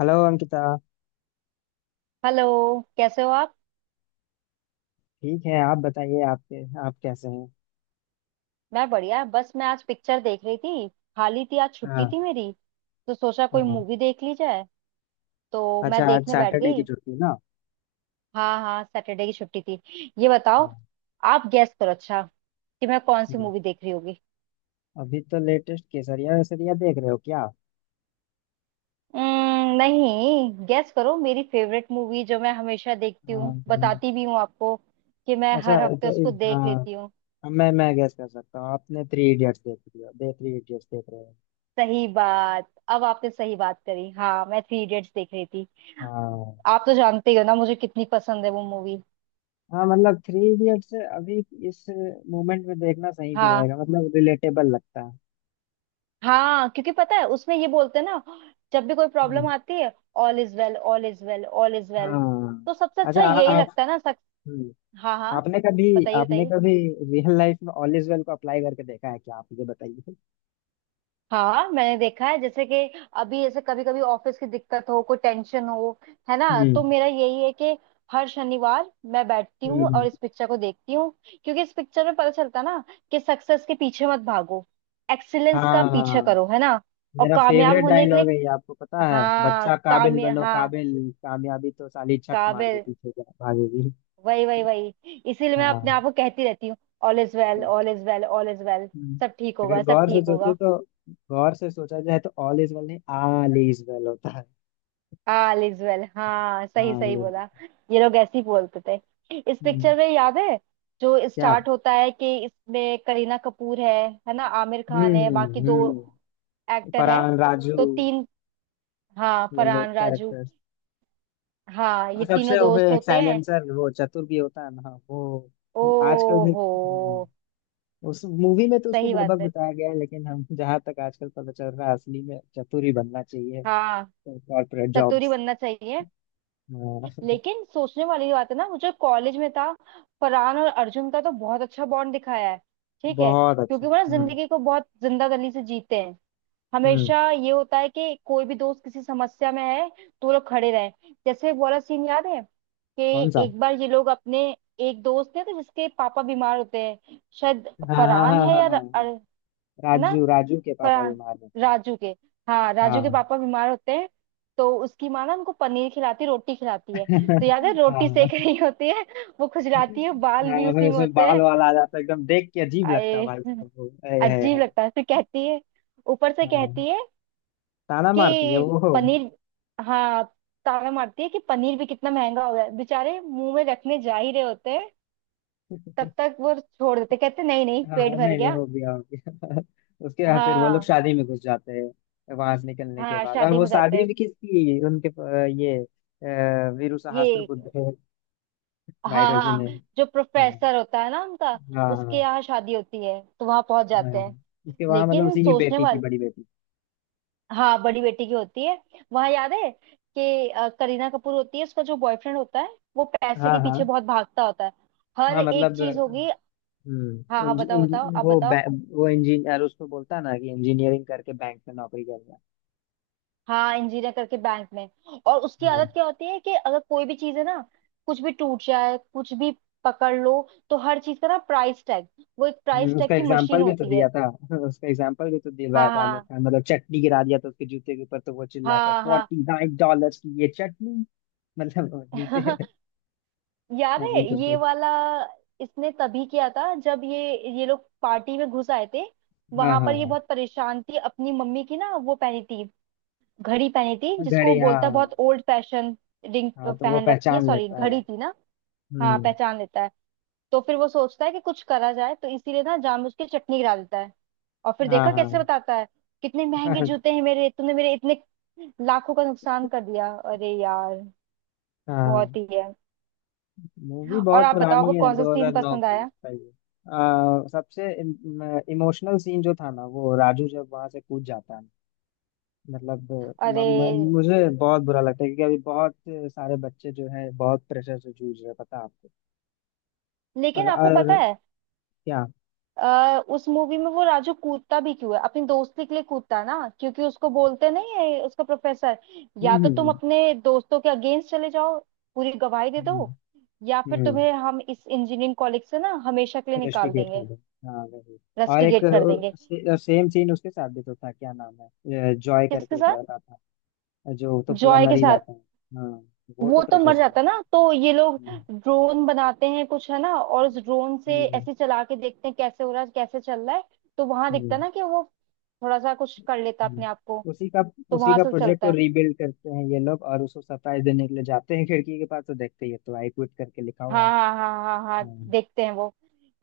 Hello Ankita. Hello. कैसे हो आप? ठीक है, आप बताइए, आपके आप कैसे हैं? मैं बढ़िया, बस मैं आज पिक्चर देख रही थी। खाली थी, आज छुट्टी हाँ, थी मेरी, तो सोचा कोई हाँ। मूवी देख ली जाए, तो मैं अच्छा, आज देखने बैठ सैटरडे की गई। छुट्टी ना? हाँ हाँ, सैटरडे की छुट्टी थी। ये बताओ हाँ। आप गैस करो, अच्छा, कि मैं कौन सी हम्म। मूवी देख रही होगी। अभी तो लेटेस्ट केसरिया वेसरिया देख रहे हो क्या? नहीं, गैस करो मेरी फेवरेट मूवी जो मैं हमेशा देखती हाँ, हूँ, बताती भी हूँ आपको, कि मैं अच्छा, हर हफ्ते तो उसको देख हाँ, लेती हूँ। अब मैं गेस कर सकता हूँ, आपने थ्री इडियट्स देख रही हो दे थ्री इडियट्स देख रहे हो? सही बात, अब आपने सही बात करी। हाँ, मैं थ्री इडियट्स देख रही। हाँ। आप तो जानते ही हो ना मुझे कितनी पसंद है वो मूवी। हाँ मतलब थ्री इडियट्स अभी इस मोमेंट में देखना सही भी हाँ रहेगा, मतलब रिलेटेबल लगता है। हाँ, क्योंकि पता है उसमें ये बोलते हैं ना, जब भी कोई प्रॉब्लम हम्म। आती है, all is well all is well all is well. हाँ। तो सबसे अच्छा। अच्छा यही आप। लगता है ना सक... हम्म। हाँ हाँ, आपने कभी बताइए आपने बताइए। कभी रियल लाइफ में ऑल इज वेल को अप्लाई करके देखा है क्या? आप ये बताइए। हाँ, मैंने देखा है। जैसे कि अभी ऐसे कभी कभी ऑफिस की दिक्कत हो, कोई टेंशन हो, है ना, तो हम्म, मेरा यही है कि हर शनिवार मैं बैठती हूँ हम्म। और इस पिक्चर को देखती हूँ। क्योंकि इस पिक्चर में पता चलता ना कि सक्सेस के पीछे मत भागो, एक्सीलेंस का हाँ। पीछे करो, है ना। और मेरा कामयाब फेवरेट होने के लिए, डायलॉग है ये, आपको पता है, हाँ बच्चा काबिल कामया बनो हाँ, काबिल। कामयाबी तो साली छक मार के काबिल। पीछे भागेगी। वही वही वही, इसीलिए मैं अपने हाँ। आप को कहती रहती हूँ all is well all is well all is well. हम्म। सब ठीक अगर होगा, सब गौर से ठीक सोचे होगा। तो, गौर से सोचा जाए तो ऑल इज वेल नहीं, ऑल इज वेल होता है। हाँ लिज्वेल, हाँ सही ऑल सही इज। बोला। ये लोग ऐसे ही बोलते थे इस हम्म। पिक्चर में, याद है। जो क्या? स्टार्ट होता है कि इसमें करीना कपूर है ना, आमिर खान है, हम्म, बाकी दो हम्म। एक्टर है। फरहान, राजू। तो तीन, हाँ ये लोग फरहान राजू। कैरेक्टर। हाँ, ये और सबसे तीनों वो भी दोस्त एक होते हैं। साइलेंसर, वो चतुर भी होता है ना वो। ओ आजकल भी। हो। हम्म। उस मूवी में तो उसको सही बात बुड़बक है। बताया गया है, लेकिन हम जहां तक आजकल पता चल रहा है, असली में चतुर ही बनना चाहिए। हाँ, कॉर्पोरेट चतुरी जॉब्स। बनना चाहिए। हाँ। लेकिन सोचने वाली बात है ना, मुझे कॉलेज में था फरहान और अर्जुन का तो बहुत अच्छा बॉन्ड दिखाया है। ठीक है, बहुत अच्छा। क्योंकि वो ना हम्म। जिंदगी को बहुत जिंदा दिली से जीते हैं। हम्म। हमेशा ये होता है कि कोई भी दोस्त किसी समस्या में है तो वो लोग खड़े रहे। जैसे वो वाला सीन याद है कि कौन सा? एक बार ये लोग अपने एक दोस्त थे, तो जिसके पापा बीमार होते हैं शायद। हाँ, हाँ, हाँ, फरहान है हाँ, या हाँ, हाँ। है ना, राजू, राजू के पापा फरहान। बीमार रहते हैं। राजू के, हाँ राजू के हाँ। पापा बीमार होते हैं। तो उसकी माँ ना उनको पनीर खिलाती, रोटी खिलाती है। तो याद है रोटी हाँ। सेक रही होती है, वो खुजलाती है, बाल भी हाँ, फिर उसी में उसमें होते बाल हैं। वाल आ जाता है, एकदम देख के अजीब लगता है आए, भाई साहब। वो है, है, अजीब है। लगता है। फिर कहती है, ऊपर से हाँ, कहती है ताना मारती है कि वो। पनीर, हाँ ताना मारती है कि पनीर भी कितना महंगा हो गया है। बेचारे मुंह में रखने जा ही रहे होते हैं, तब तक वो छोड़ देते, कहते नहीं नहीं हाँ, पेट भर नहीं नहीं, गया। हो गया, हो गया। उसके बाद फिर वो लोग हाँ शादी में घुस जाते हैं, वहां से निकलने के हाँ, बाद। और शादी वो में जाते शादी हैं भी किसकी है? उनके अ, ये अ, वीरू सहस्त्र ये। बुद्ध है। हाँ वायरस जी ने। हाँ, हाँ, जो प्रोफेसर होता है ना उनका, उसके हाँ, यहाँ शादी होती है, तो वहां पहुंच हाँ, जाते हाँ। हैं। उसके वहां मतलब लेकिन उसी की सोचने बेटी की, वाले, बड़ी बेटी। हाँ बड़ी बेटी की होती है। वहां याद है कि करीना कपूर होती है, उसका जो बॉयफ्रेंड होता है वो पैसे हाँ, के पीछे हाँ। बहुत भागता होता है। हर हाँ एक मतलब चीज होगी। हाँ हाँ, इंज, बताओ इंज, बताओ, आप वो बताओ। बै- वो इंजीनियर, उसको बोलता है ना कि इंजीनियरिंग करके बैंक में नौकरी कर रहा है। हाँ, इंजीनियर करके बैंक में। और उसकी हाँ। आदत क्या होती है कि अगर कोई भी चीज है ना, कुछ भी टूट जाए, कुछ भी पकड़ लो, तो हर चीज का ना प्राइस टैग, वो एक प्राइस टैग उसका की एग्जाम्पल मशीन भी तो होती है। दिया था, उसका एग्जाम्पल भी तो दिलवाया हाँ था आमिर हाँ खान। मतलब चटनी गिरा दिया था उसके जूते के ऊपर, तो वो चिल्ला था हाँ हाँ। $49 की ये चटनी। मतलब वो जूते। याद ऐसे है ही कुछ ये कुछ। वाला? इसने तभी किया था जब ये लोग पार्टी में घुस आए थे। हाँ, वहां पर ये हाँ। बहुत परेशान थी अपनी मम्मी की ना, वो पहनी थी, घड़ी पहनी थी हाँ, जिसको वो घड़ी, हाँ, बोलता है हाँ। बहुत ओल्ड फैशन। रिंग हाँ, तो वो पहन रखी है, पहचान सॉरी लेता है। घड़ी थी ना। हाँ हम्म। पहचान लेता है। तो फिर वो सोचता है कि कुछ करा जाए, तो इसीलिए ना जामुन की चटनी गिरा देता है। और फिर हाँ, देखा हाँ। कैसे बताता है कितने महंगे जूते हैं मेरे, तुमने मेरे इतने लाखों का नुकसान कर दिया। अरे यार हाँ। बहुत ही है। मूवी और बहुत आप बताओ, पुरानी आपको है, कौन सा सीन 2009 पसंद की, आया? सही है। सबसे इमोशनल सीन जो था ना, वो राजू जब वहां से कूद जाता है। मतलब म, अरे म, मुझे बहुत बुरा लगता है, क्योंकि अभी बहुत सारे बच्चे जो हैं बहुत प्रेशर से जूझ रहे हैं, पता है आपको। लेकिन और। आपको और पता है, क्या? उस मूवी में वो राजू कूदता भी क्यों है? अपनी दोस्ती के लिए कूदता है ना, क्योंकि उसको बोलते नहीं है उसका प्रोफेसर, या हम्म, तो तुम हम्म, अपने दोस्तों के अगेंस्ट चले जाओ, पूरी गवाही दे दो, हम्म, या फिर हम्म। तुम्हें हम इस इंजीनियरिंग कॉलेज से ना हमेशा के लिए निकाल इन्वेस्टिगेट कर देंगे, दो। हाँ, वही। और एक रस्टिकेट कर देंगे। सेम सीन उसके साथ भी तो था, क्या नाम है, जॉय किसके करके एक साथ? लड़का था, जो तो पूरा जॉय मर के ही साथ। जाता है। हाँ। वो तो वो तो प्रेशर मर से जाता है मरता ना, तो ये लोग है। हम्म, ड्रोन बनाते हैं कुछ, है ना, और उस ड्रोन से हम्म, ऐसे चला के देखते हैं कैसे हो रहा है, कैसे चल रहा है। तो वहां दिखता है हम्म, ना कि वो थोड़ा सा कुछ कर लेता है हम्म। अपने आप को, उसी का। तो उसी वहां का से प्रोजेक्ट चलता और है। रीबिल्ड करते हैं ये लोग, और उसको सरप्राइज देने के लिए जाते हैं खिड़की के पास, तो देखते ही है तो आई क्विट करके लिखा हाँ हुआ है। हाँ हाँ हाँ हाँ, हम्म, देखते हैं वो।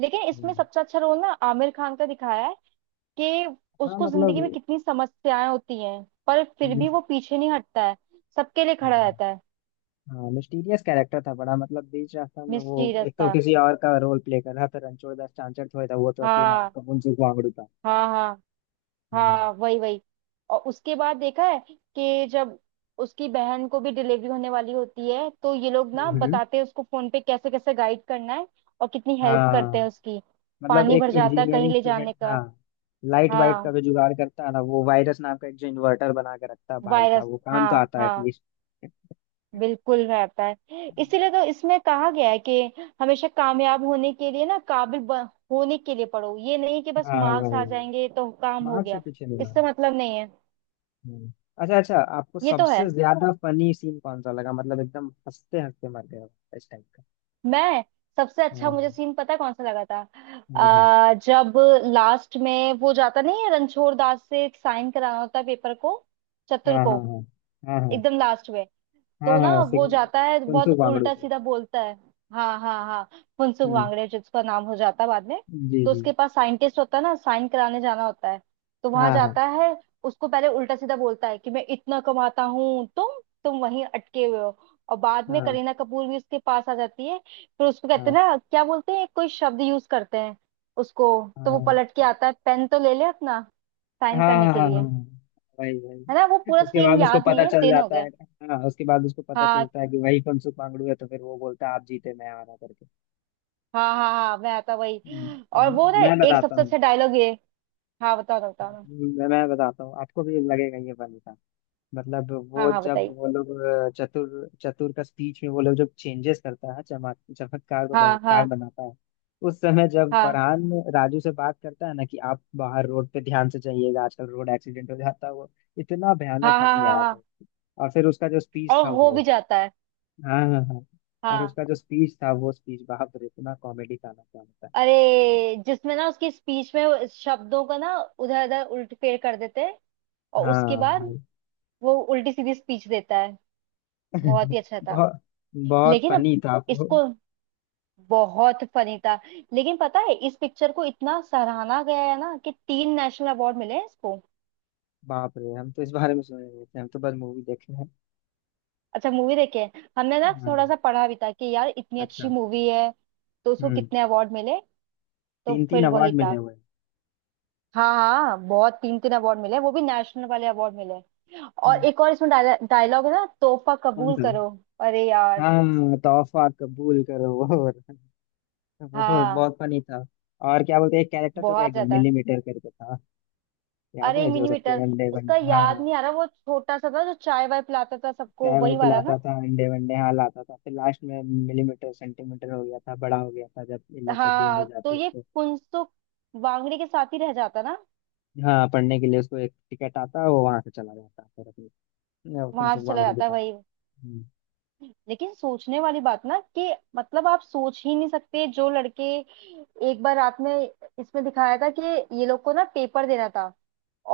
लेकिन इसमें हम्म। सबसे अच्छा रोल ना आमिर खान का दिखाया है कि हाँ उसको जिंदगी मतलब में कितनी समस्याएं होती हैं, पर फिर भी मिस- वो पीछे नहीं हटता है, सबके लिए खड़ा हाँ, रहता है। हाँ, मिस्टीरियस कैरेक्टर था बड़ा, मतलब बीच रास्ता में वो मिस्टीरियस एक तो था। किसी और का रोल प्ले कर रहा था, रणछोड़ दास चांचर थोड़े था वो, तो असली नाम हाँ उसका मुंसुक वांगड़ू था। हाँ हाँ हाँ। हाँ, वही वही। और उसके बाद देखा है कि जब उसकी बहन को भी डिलीवरी होने वाली होती है, तो ये लोग ना हम्म। बताते हैं उसको फोन पे कैसे कैसे गाइड करना है, और कितनी हेल्प करते हाँ हैं उसकी। मतलब पानी एक भर जाता है, कहीं इंजीनियरिंग ले स्टूडेंट। जाने का। हाँ, लाइट वाइट का हाँ, जो जुगाड़ करता है ना वो, वायरस नाम का एक जो इन्वर्टर बना के रखता है भाई वायरस। साहब, वो काम तो हाँ आता है हाँ, एटलीस्ट। बिल्कुल रहता है। इसीलिए तो इसमें कहा गया है कि हमेशा कामयाब होने के लिए ना, काबिल होने के लिए पढ़ो, ये नहीं कि बस हाँ, मार्क्स वही आ वही। जाएंगे तो काम हो मार्क्स से गया, पीछे नहीं इससे मारे। मतलब नहीं है। हम्म। अच्छा, अच्छा, आपको ये तो है। सबसे ज्यादा फनी सीन कौन सा लगा, मतलब एकदम हंसते हंसते मर गए हो इस टाइप का? मैं सबसे अच्छा, हाँ, मुझे सीन पता है कौन सा लगा था। हाँ, जब लास्ट में वो जाता नहीं है, रणछोड़ दास से साइन कराना होता है पेपर को, चतुर हाँ, को, हाँ, हाँ, हाँ, हाँ, हाँ, एकदम लास्ट में। हाँ, तो हाँ, ना ऐसे वो ही। जाता है, फुनसुक बहुत वांगड़ू उल्टा से। सीधा बोलता है। हाँ हाँ हाँ, फुनसुक हम्म। वांगड़े जिसका नाम हो जाता है बाद में। जी, तो जी। उसके पास साइंटिस्ट होता है ना, साइन कराने जाना होता है, तो वहां हाँ, हाँ, जाता है। उसको पहले उल्टा सीधा बोलता है कि मैं इतना कमाता हूँ, तुम वहीं अटके हुए हो। और बाद में हाँ, करीना कपूर भी उसके पास आ जाती है, फिर उसको कहते हाँ, हैं ना, क्या बोलते हैं कोई शब्द यूज करते हैं उसको, तो वो हाँ, पलट के आता है, पेन तो ले ले अपना, साइन हाँ, करने हाँ, के हाँ, हाँ, लिए। वही है ना, वो वही। पूरा उसके सीन बाद उसको याद नहीं पता है, चल दिन हो जाता गए। है। हाँ, उसके बाद उसको पता हाँ चलता है कि वही फुनसुक मांगड़ू है, तो फिर वो बोलता है आप जीते मैं हारा करके। हाँ हाँ हाँ, मैं आता वही। हम्म। और अब वो ना मैं एक बताता सबसे हूँ। अच्छा डायलॉग ये, हाँ बताओ ना बताओ ना। मैं बताता हूँ, आपको भी लगेगा ये फनी था। मतलब हाँ वो हाँ, जब बताइए। वो लोग, चतुर, चतुर का स्पीच में वो लोग जब चेंजेस करता है, चमक चमत्कार को हाँ बलात्कार हाँ बनाता है। उस समय जब हाँ फरहान राजू से बात करता है ना, कि आप बाहर रोड पे ध्यान से जाइएगा, आजकल रोड एक्सीडेंट हो जाता है वो, इतना भयानक हाँ हाँ हंसी हाँ आया था। हाँ, और फिर उसका जो स्पीच और था हो भी वो। जाता है। हाँ, हाँ, हाँ। और हाँ। उसका जो स्पीच था, वो स्पीच, बाप रे, इतना कॉमेडी का ना क्या होता है। अरे, जिसमें ना उसकी स्पीच में वो शब्दों का ना उधर उधर उल्ट फेर कर देते हैं, और उसके हाँ बाद भाई। वो उल्टी सीधी स्पीच देता है, बहुत ही अच्छा था। बहुत, बहुत लेकिन अब फनी था वो। इसको बहुत फनी था। लेकिन पता है, इस पिक्चर को इतना सराहा गया है ना, कि तीन नेशनल अवार्ड मिले हैं इसको। बाप रे, हम तो इस बारे में सुने नहीं थे, हम तो बस मूवी देखे। अच्छा, मूवी देखे हैं हमने ना, थोड़ा हाँ। सा पढ़ा भी था कि यार इतनी अच्छी अच्छा। मूवी है, तो उसको हम्म। कितने अवार्ड मिले? तो तीन तीन फिर वही अवार्ड मिले था। हुए हैं। हाँ हाँ, बहुत, तीन तीन अवार्ड मिले, वो भी नेशनल वाले अवार्ड मिले। और हम्म। एक और इसमें डायलॉग है ना, तोहफा कौन कबूल सा? करो। अरे यार हाँ, तोहफा कबूल करो, वो हाँ, बहुत फनी था। और क्या बोलते हैं, एक कैरेक्टर तो रह बहुत गया, ज्यादा। मिलीमीटर करके था, याद अरे है जो सबके मिनीमीटर, अंडे उसका वनडे? याद हाँ, नहीं आ रहा, वो छोटा सा था जो चाय वाय पिलाता था सबको, चाय वाय वही वाला पिलाता ना। था, अंडे वनडे हाँ लाता था, फिर लास्ट में मिलीमीटर सेंटीमीटर हो गया था, बड़ा हो गया था जब इन लोग सब हाँ, ढूंढने तो जाते ये उसको। फुनसुक वांगड़ी के साथ ही रह जाता ना, हाँ, पढ़ने के लिए उसको एक टिकट आता, वो वहां से चला जाता, फिर अपने वहां से फुनसुक चला वांगड़ू के जाता है पास। वही। हम्म। लेकिन सोचने वाली बात ना, कि मतलब आप सोच ही नहीं सकते जो लड़के, एक बार रात में इसमें दिखाया था कि ये लोग को ना पेपर देना था,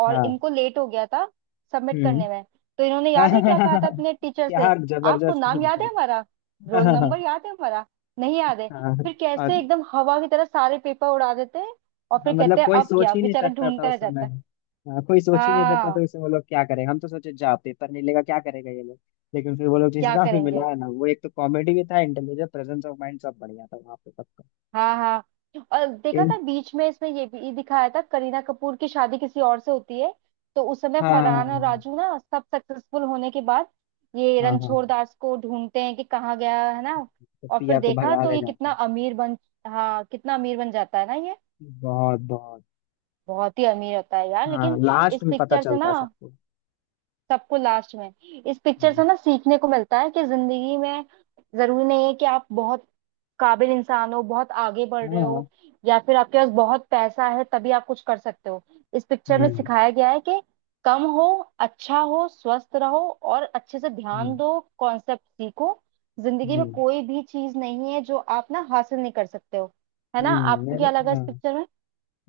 और हाँ। इनको लेट हो गया था सबमिट हम्म। करने में। तो इन्होंने याद है क्या कहा था अपने टीचर से? क्या आपको जबरदस्त नाम सीन याद था! है हमारा? रोल हाँ, हाँ, नंबर याद है हमारा? नहीं याद है। हाँ, हाँ, फिर कैसे और। एकदम हवा की तरह सारे पेपर उड़ा देते हैं, और हाँ फिर कहते मतलब हैं कोई अब सोच क्या, ही नहीं बेचारा सकता था ढूंढता रह उस समय। जाता है। हाँ, कोई सोच ही नहीं सकता हाँ, था, उसे वो लोग क्या करेंगे, हम तो सोचे जा पेपर नहीं लेगा क्या करेगा ये लोग। लेकिन फिर वो लोग जिस क्या हिसाब से करेंगे। मिला है ना वो, एक तो कॉमेडी भी था, इंटेलिजेंस, प्रेजेंस ऑफ माइंड, सब बढ़िया था वहाँ पे सबका। हाँ हाँ, और देखा था इन- बीच में इसमें ये भी दिखाया था, करीना कपूर की शादी किसी और से होती है। तो उस समय फरहान और हाँ, राजू ना, सब सक्सेसफुल होने के बाद ये हाँ, हाँ, रणछोड़ दास को ढूंढते हैं कि कहाँ गया है ना। तो और फिर पिया को देखा भगा तो ले ये जाते। कितना अमीर बन, हाँ कितना अमीर बन जाता है ना ये, बहुत, बहुत। बहुत ही अमीर होता है यार। हाँ, लेकिन लास्ट इस में पता पिक्चर से चलता ना है सबको। सबको, लास्ट में इस पिक्चर हम्म। से ना सीखने को मिलता है कि जिंदगी में जरूरी नहीं है कि आप बहुत काबिल इंसान हो, बहुत आगे बढ़ रहे हाँ। हो, या फिर आपके पास बहुत पैसा है तभी आप कुछ कर सकते हो। इस पिक्चर में हम्म, सिखाया गया है कि कम हो, अच्छा हो, स्वस्थ रहो, और अच्छे से ध्यान हम्म, दो, कॉन्सेप्ट सीखो। जिंदगी में हम्म। कोई भी चीज नहीं है जो आप ना हासिल नहीं कर सकते हो। है ना, आपको क्या लगा इस हाँ। पिक्चर में?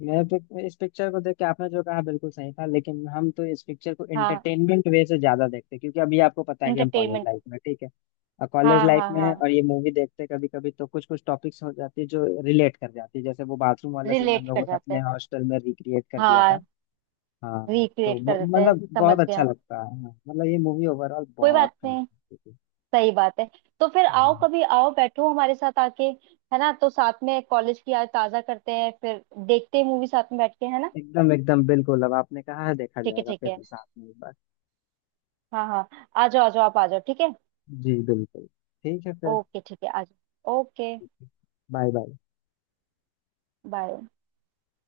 इस पिक्चर को देख के आपने जो कहा बिल्कुल सही था, लेकिन हम तो इस पिक्चर को हाँ, एंटरटेनमेंट वे से ज्यादा देखते हैं, क्योंकि अभी आपको पता है कि हम कॉलेज इंटरटेनमेंट। लाइफ में, ठीक है, और कॉलेज हाँ लाइफ हाँ में है, हाँ और हाँ, ये मूवी देखते कभी कभी, तो कुछ कुछ टॉपिक्स हो जाती है जो रिलेट कर जाती है, जैसे वो बाथरूम वाला सीन हम रिलेट कर लोगों ने जाते अपने हैं। हॉस्टल में रिक्रिएट कर दिया हाँ, था। हाँ, तो रिक्रिएट कर देते हैं, मतलब समझ बहुत अच्छा गया। लगता है, हाँ मतलब ये मूवी ओवरऑल कोई बहुत बात नहीं, fantastic है। सही बात है। तो फिर हाँ, आओ, कभी आओ, बैठो हमारे साथ आके, है ना। तो साथ में कॉलेज की याद ताजा करते हैं, फिर देखते हैं मूवी साथ में बैठ के, है ना। एकदम, एकदम बिल्कुल, अब आपने कहा है देखा ठीक है जाएगा ठीक फिर है, साथ में एक बार। हाँ हाँ, आ जाओ आ जाओ, आप आ जाओ, ठीक है। जी, बिल्कुल। ठीक है फिर। ओके ठीक है, आ जाओ, ओके। Bye bye. बाय।